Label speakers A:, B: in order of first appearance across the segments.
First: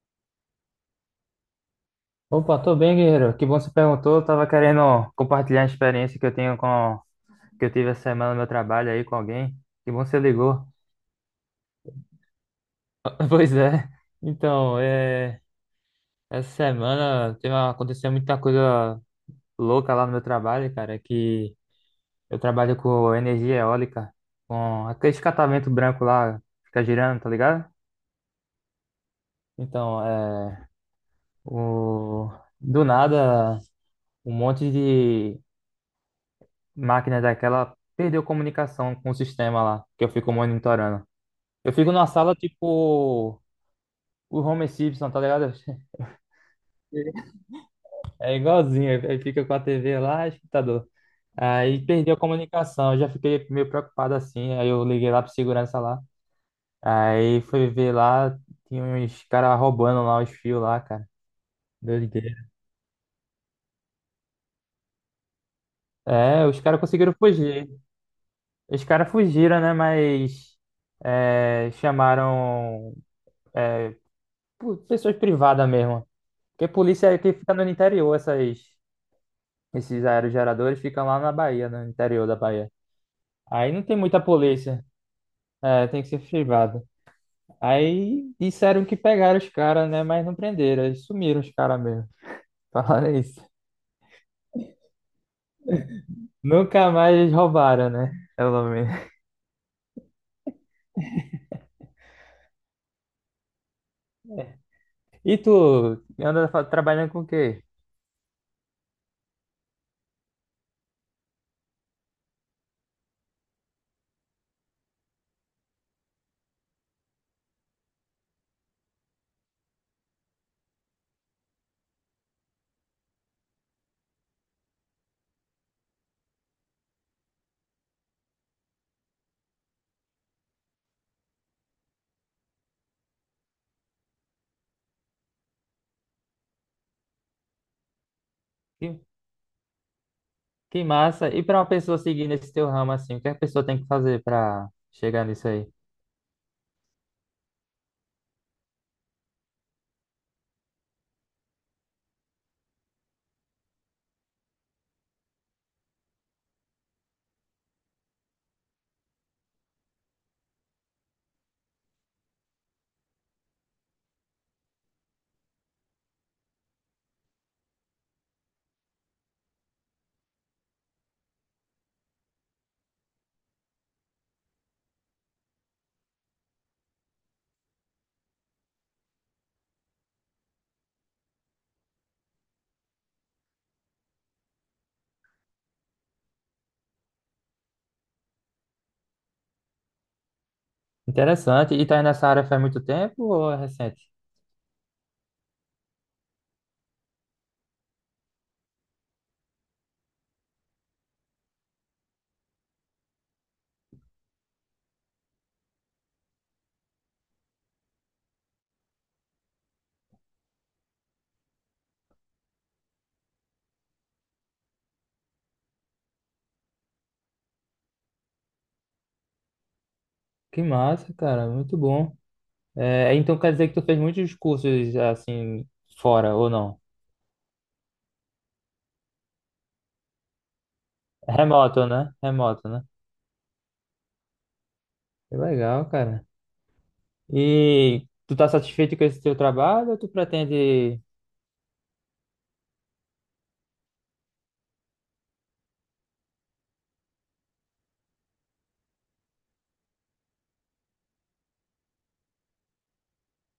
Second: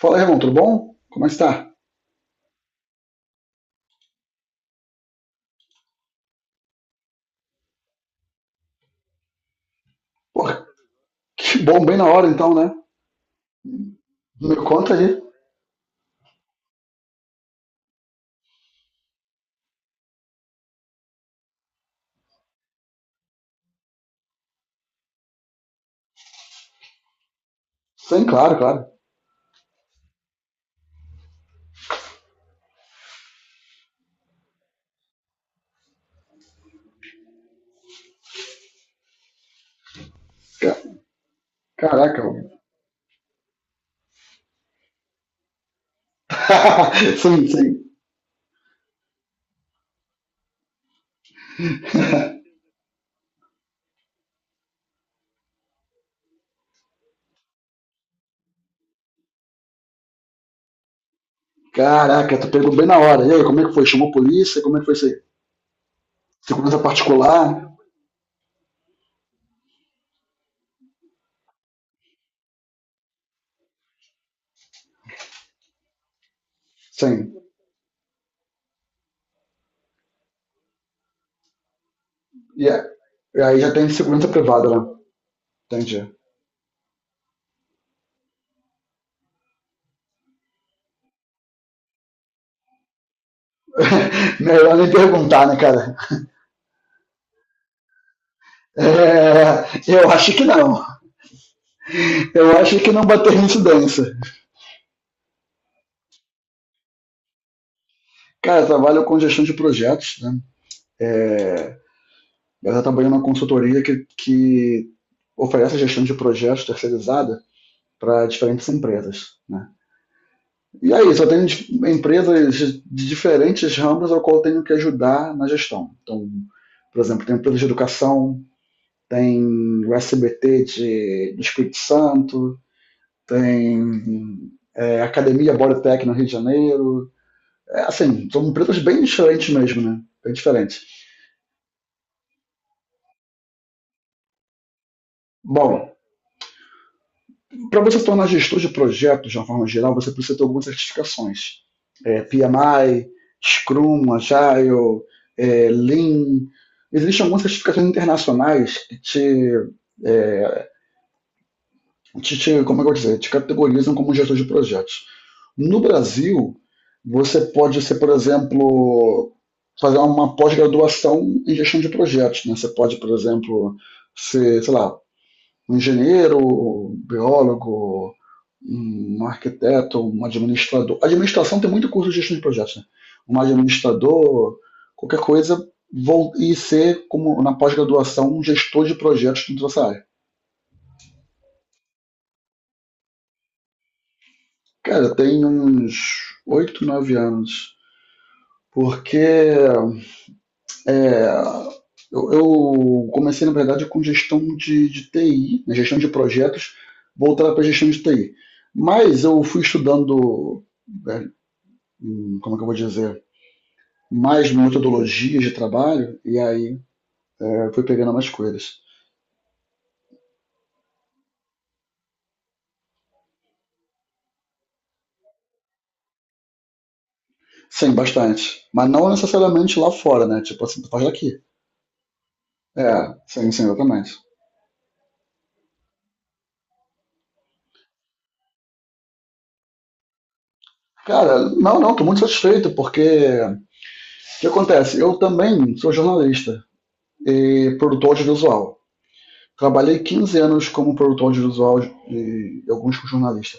A: Fala aí, irmão, tudo bom? Como é que está?
B: Opa, tô bem, guerreiro. Que bom que você perguntou. Eu tava querendo compartilhar a experiência que eu tive essa semana no meu trabalho aí com alguém. Que bom que você ligou.
A: Porra, que bom, bem na hora então, né?
B: Pois é.
A: Me
B: Então,
A: conta aí.
B: essa semana aconteceu muita coisa louca lá no meu trabalho, cara, que eu trabalho com energia eólica, com aquele catavento branco lá, fica girando, tá ligado?
A: Sim, claro, claro.
B: Então, o... do nada, um monte de máquina daquela perdeu comunicação com o sistema lá, que eu fico
A: Ca-
B: monitorando. Eu fico numa
A: Caraca,
B: sala
A: mano.
B: tipo o Homer Simpson, tá ligado?
A: Sim, sim.
B: É igualzinho, aí fica com a TV lá, escutador. Aí perdeu a comunicação, eu já fiquei meio preocupado assim, aí eu liguei lá pro segurança lá. Aí fui ver lá, tinha uns caras roubando lá os fios lá, cara. Doideira.
A: Caraca, tu pegou bem na hora. E aí, como é que foi? Chamou a polícia? Como é que foi isso aí?
B: É, os
A: Segurança
B: caras conseguiram fugir.
A: particular?
B: Os caras fugiram, né? Mas chamaram é, pessoas privadas mesmo. Porque polícia é que
A: Sim.
B: fica no interior, esses aerogeradores ficam lá na Bahia, no interior da
A: E
B: Bahia.
A: a- e aí
B: Aí
A: já
B: não
A: tem
B: tem muita
A: segurança privada, né?
B: polícia. É, tem que
A: Entendi.
B: ser privado. Aí disseram que pegaram os caras, né? Mas não prenderam. Eles sumiram os caras mesmo. Falaram isso.
A: Melhor nem perguntar, né, cara?
B: Nunca mais eles roubaram, né? Pelo menos.
A: É, eu acho que não. Eu acho que não bater incidência.
B: E tu anda trabalhando com o quê?
A: Cara, eu trabalho com gestão de projetos, né? Ela está trabalhando numa consultoria que oferece gestão de projetos terceirizada para diferentes empresas. Né? E aí, só tenho empresas de diferentes ramos ao qual eu tenho que ajudar na gestão. Então, por exemplo, tem empresas de educação, tem o SBT do Espírito Santo, tem Academia Bodytech no Rio de Janeiro. É, assim, são empresas
B: Que,
A: bem diferentes mesmo, né? Bem diferentes.
B: que massa. E pra uma pessoa seguir nesse teu ramo assim, o que a pessoa tem que fazer pra chegar nisso aí?
A: Bom, para você tornar gestor de projetos de uma forma geral, você precisa ter algumas certificações. PMI, Scrum, Agile, Lean. Existem algumas certificações internacionais que te, é, como é que eu vou dizer, te categorizam como gestor de projetos. No Brasil, você pode ser, por exemplo, fazer uma pós-graduação em gestão de projetos. Né? Você pode, por exemplo, ser, sei lá, um engenheiro, um biólogo, um arquiteto, um administrador. Administração tem muito curso de gestão de projetos, né? Um administrador, qualquer coisa, vou, e ser, como na pós-graduação, um gestor de projetos dentro dessa área.
B: Interessante. E tá aí nessa área faz muito tempo ou é recente?
A: Cara, tem uns 8, 9 anos. Porque eu, eu comecei, na verdade, com gestão de TI, né, gestão de projetos, voltada para gestão de TI. Mas eu fui estudando, é, como é que eu vou dizer, mais metodologias de trabalho e aí fui pegando mais coisas.
B: Que massa, cara. Muito bom. É, então quer dizer que tu fez muitos cursos assim fora ou não?
A: Sim, bastante. Mas não necessariamente lá fora, né? Tipo assim, tu faz daqui.
B: Remoto, né? Remoto, né?
A: É, sim, sim, exatamente.
B: Que legal, cara. E tu tá satisfeito com esse teu trabalho ou tu pretende...
A: Cara, não, não, tô muito satisfeito, porque o que acontece? Eu também sou jornalista e produtor audiovisual. Trabalhei 15 anos como produtor audiovisual e alguns com jornalista.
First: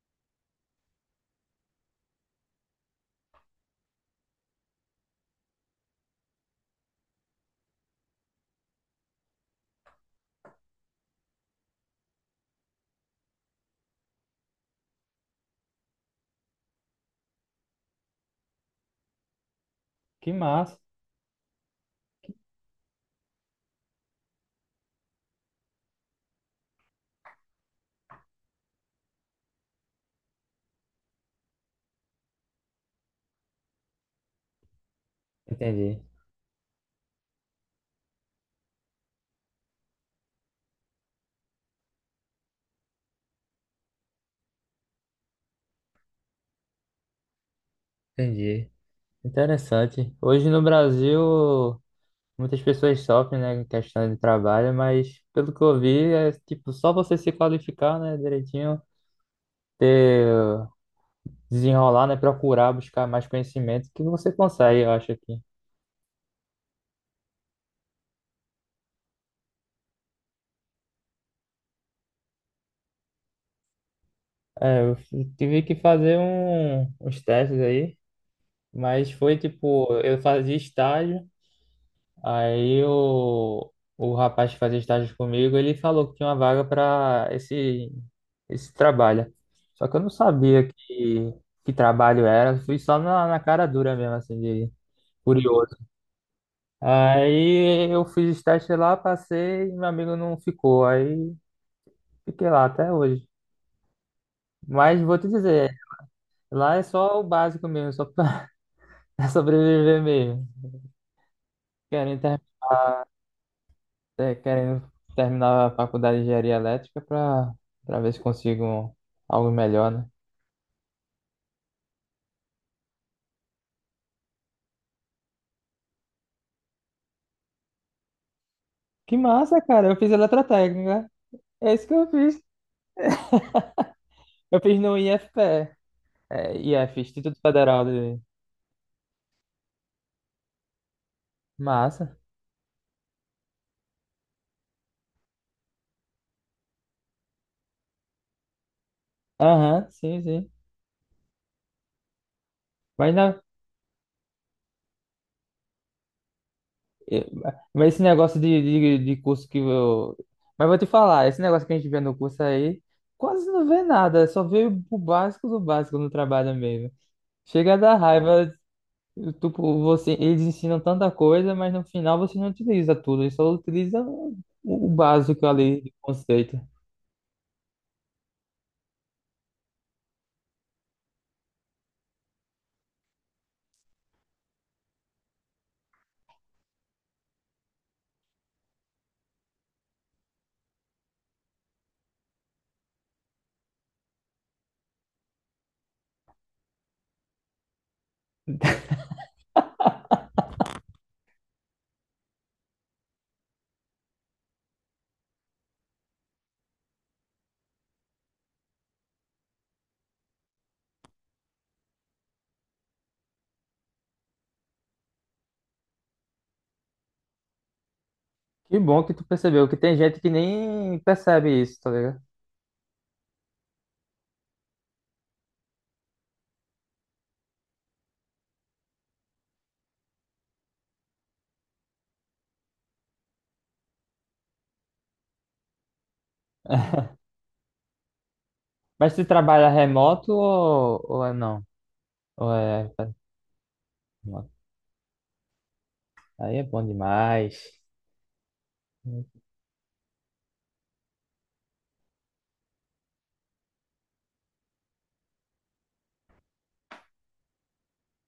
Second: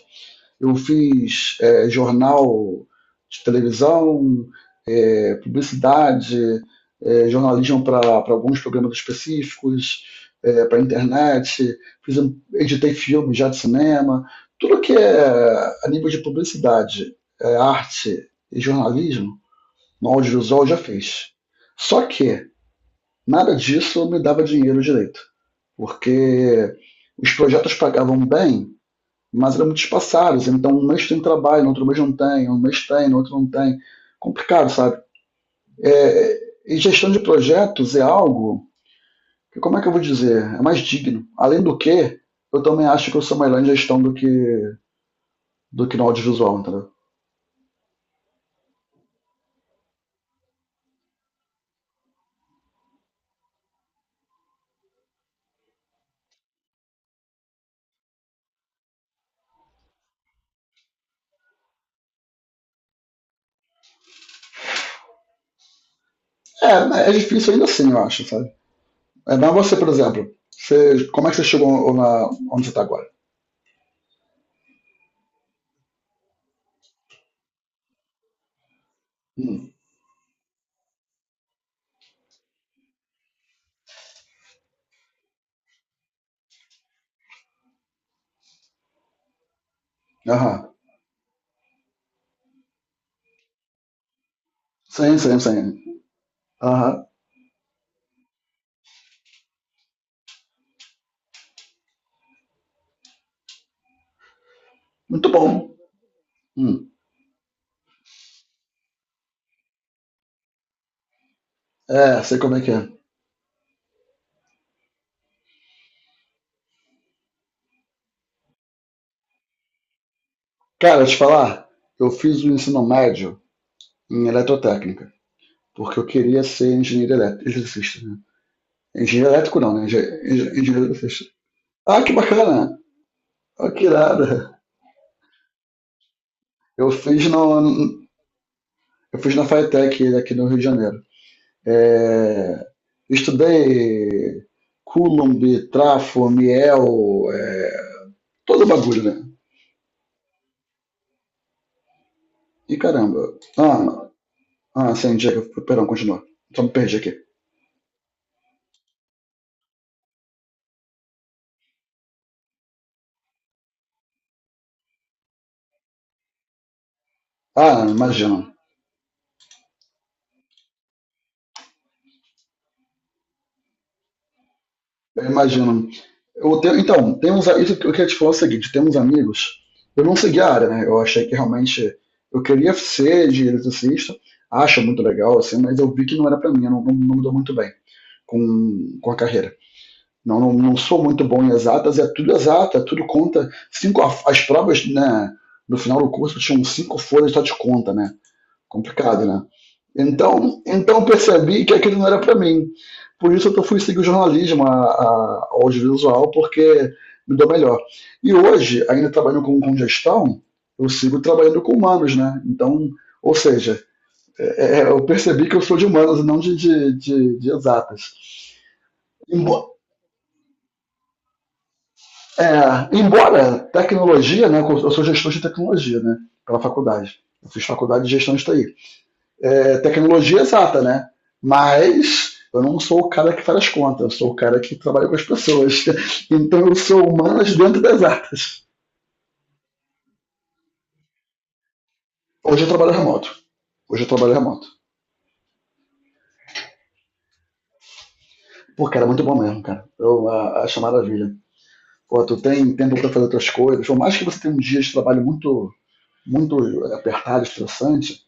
A: Eu fiz jornal de televisão, publicidade, jornalismo para alguns programas específicos, para a internet, fiz, um, editei filmes já de cinema, tudo que é a nível de publicidade, arte e jornalismo, no
B: Que
A: audiovisual eu já
B: massa.
A: fiz. Só que nada disso me dava dinheiro direito, porque os projetos pagavam bem, mas eram muito espaçados. Então, um mês tem trabalho, no outro mês não tem, um mês tem, no outro não tem. Complicado, sabe? É,
B: Entendi.
A: e gestão de projetos é algo que, como é que eu vou dizer? É mais digno. Além do que, eu também acho que eu sou melhor em gestão do que no audiovisual, entendeu?
B: Entendi. Interessante. Hoje no Brasil, muitas pessoas sofrem, né, em questão de trabalho, mas pelo que eu vi, é tipo só você se qualificar, né, direitinho, ter desenrolar, né? Procurar, buscar mais conhecimento que você consegue, eu acho aqui.
A: É, né, é difícil ainda assim, eu acho, sabe? É, mas você, por exemplo, você, como é que você chegou na, onde você está agora?
B: É, eu tive que fazer uns testes aí, mas foi
A: Hum.
B: tipo, eu fazia estágio, aí o rapaz que fazia estágio comigo, ele falou que tinha uma vaga para esse trabalho. Só que eu não sabia
A: Aham.
B: que trabalho era, fui só na, cara dura mesmo, assim, de
A: Sim, sim, sim.
B: curioso.
A: Aham.
B: Aí eu fiz estágio lá, passei, e meu amigo não ficou, aí fiquei lá até hoje. Mas vou te
A: Muito
B: dizer,
A: bom.
B: lá é
A: Hum.
B: só o básico mesmo, só pra pra sobreviver mesmo. Querendo,
A: É, sei
B: ter-
A: como é que é.
B: querendo terminar a faculdade de engenharia elétrica pra, ver se consigo algo melhor, né?
A: Cara, eu te falar, eu fiz o ensino médio em eletrotécnica, porque eu queria ser engenheiro elétrico, eletricista, né?
B: Que
A: Engenheiro elétrico
B: massa,
A: não, né?
B: cara, eu fiz
A: Engenheiro
B: eletrotécnica.
A: eletricista.
B: É isso que
A: Ah,
B: eu
A: que
B: fiz.
A: bacana! Né? Ah, que irada!
B: Eu fiz no IFPE, é,
A: Eu
B: IF,
A: fiz,
B: Instituto
A: no,
B: Federal de...
A: eu fiz na FATEC aqui no Rio de Janeiro.
B: Massa.
A: É, estudei Coulomb, trafo, miel, todo o bagulho, né?
B: Aham, sim, sim.
A: E
B: Mas
A: caramba.
B: na,
A: Sim, Diego, perdão, continua. Só me perdi aqui.
B: É, Mas esse negócio de curso que eu. Mas vou te falar, esse negócio que a gente vê no curso aí, quase não vê nada, só vê o básico do básico no trabalho mesmo. Chega a
A: Ah,
B: dar
A: imagina.
B: raiva, tipo, você, eles ensinam tanta coisa, mas no final você não utiliza tudo, eles só utiliza o
A: Eu
B: básico ali
A: imagino.
B: de conceito.
A: Então, tem uns, isso que eu queria te falar é o seguinte, tem uns amigos, eu não segui a área, né? Eu achei que realmente eu queria ser de eletricista, acho muito legal, assim, mas eu vi que não era pra mim, eu não, não, não me dou muito bem com a carreira. Não sou muito bom em exatas, é tudo exato, é tudo conta. Cinco, as provas, né, no final do curso tinham cinco folhas só de conta, né? Complicado, né? Então percebi que aquilo não era para mim. Por isso eu fui seguir o jornalismo, ao audiovisual, porque me deu melhor. E hoje, ainda trabalhando com gestão, eu sigo trabalhando com humanos, né? Então, ou seja, eu percebi que eu sou de humanos e não de exatas.
B: Que bom que tu
A: Embo
B: percebeu, que tem gente que nem percebe isso, tá ligado?
A: embora tecnologia, né? Eu sou gestor de tecnologia, né? Pela faculdade. Eu fiz faculdade de gestão de TI. É tecnologia exata, né? Mas eu não sou o cara que faz as contas, eu sou o cara que trabalha com as pessoas. Então eu sou humanas dentro das artes.
B: Mas tu trabalha remoto ou, é não? Ou
A: Hoje eu trabalho
B: é
A: remoto. Hoje eu trabalho
B: remoto?
A: remoto.
B: Aí é bom demais.
A: Pô, cara, é muito bom mesmo, cara. Acho maravilha. Pô, tu tem tempo para fazer outras coisas. Por mais que você tenha um dia de trabalho muito apertado, estressante,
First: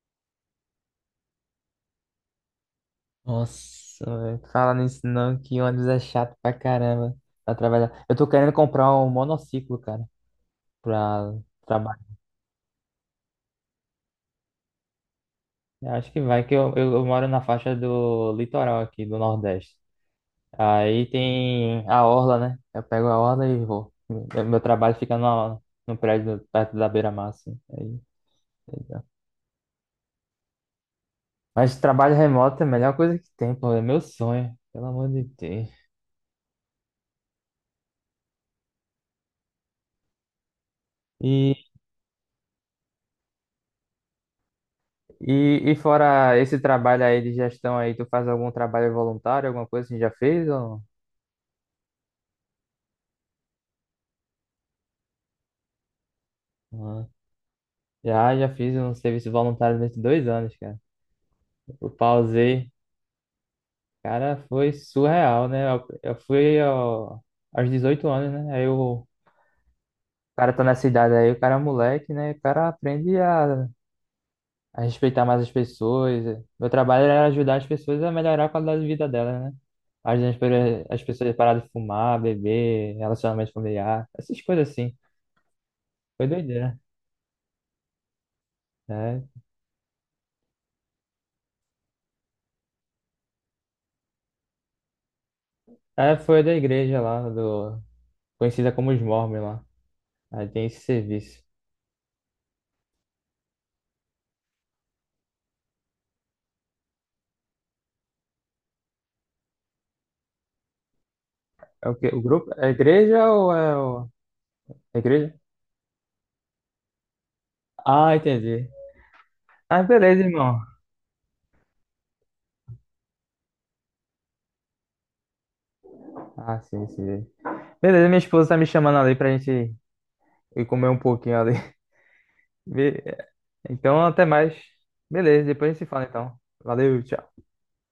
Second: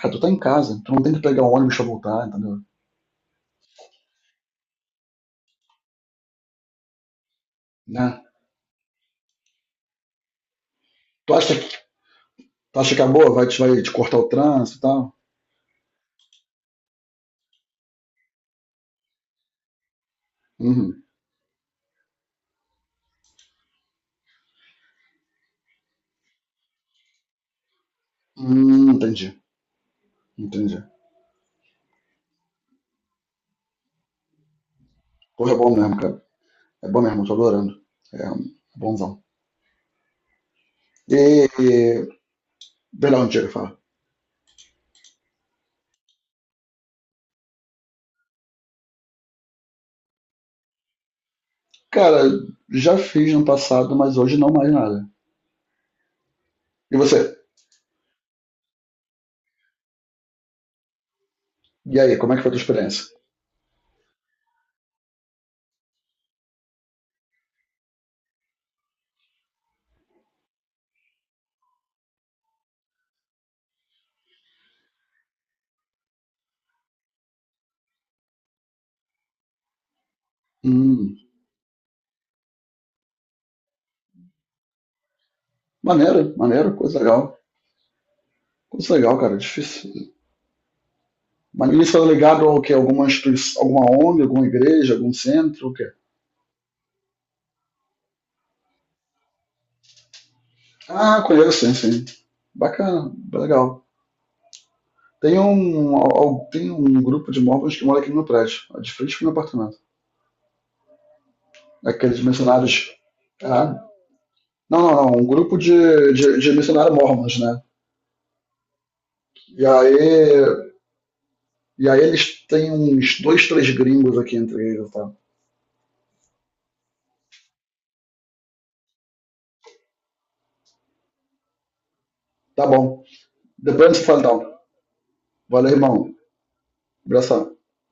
A: cara, tu tá em casa. Tu não tem que pegar um ônibus pra voltar, entendeu?
B: Nossa, velho. Fala nisso não, que ônibus é chato pra caramba pra trabalhar. Eu
A: Né?
B: tô querendo comprar um monociclo, cara,
A: Tu
B: pra
A: acha que,
B: trabalhar.
A: tu acha que acabou? Vai te cortar o trânsito e tal?
B: Eu acho que vai, que eu, moro na faixa do litoral aqui, do Nordeste.
A: Uhum.
B: Aí tem a orla, né? Eu pego a orla e vou. Meu trabalho fica no prédio perto da beira-mar, assim. Aí, legal.
A: Entendi. Entendi.
B: Mas trabalho remoto é a melhor coisa que tem, pô. É meu sonho, pelo amor de
A: Corre é bom
B: Deus.
A: mesmo, cara. É bom mesmo, eu tô adorando. É um, bonzão. E,
B: E
A: e verão antigo, fala.
B: e fora esse trabalho aí de gestão aí, tu faz algum trabalho voluntário, alguma coisa que já fez ou
A: Cara, já fiz no passado, mas hoje não mais nada. E
B: não?
A: você?
B: Já, já fiz um serviço voluntário durante 2 anos, cara. Eu
A: E aí, como é que foi a tua
B: pausei.
A: experiência?
B: Cara, foi surreal, né? Eu fui ó, aos 18 anos, né? Aí o cara tá nessa idade aí, o cara é moleque, né? O cara aprende a respeitar mais as pessoas. Meu trabalho era ajudar as pessoas a melhorar a qualidade de vida delas, né? Ajudando as as
A: Hum,
B: pessoas a parar de fumar, beber, relacionamento familiar, essas coisas assim. Foi
A: maneiro, maneiro,
B: doideira.
A: coisa legal. Coisa legal,
B: Né?
A: cara, difícil. Mas isso é ligado ao quê? Alguma instituição, alguma ONG, alguma igreja, algum centro, o quê?
B: É. É, foi da igreja lá, do, conhecida como os Mormons lá. Aí tem esse
A: Ah,
B: serviço.
A: conheço, sim, sim. Bacana, legal. Tem um grupo de móveis que mora aqui no meu prédio, de frente pro meu apartamento.
B: É o quê? O
A: Aqueles
B: grupo? É a
A: missionários.
B: igreja ou
A: Ah,
B: é o...
A: não, não,
B: a
A: não, um
B: igreja?
A: grupo de missionários mormons, né?
B: Ah, entendi.
A: E
B: Ah,
A: aí,
B: beleza, irmão.
A: e aí eles têm uns dois, três gringos aqui entre eles, tá?
B: Ah, sim, sim. Beleza, minha esposa tá me chamando ali pra gente ir comer um pouquinho ali.
A: Tá bom.
B: Be-
A: Depois a gente se
B: Então,
A: fala
B: até
A: então.
B: mais. Beleza,
A: Valeu,
B: depois a gente se fala
A: irmão.
B: então. Valeu, tchau.
A: Abração.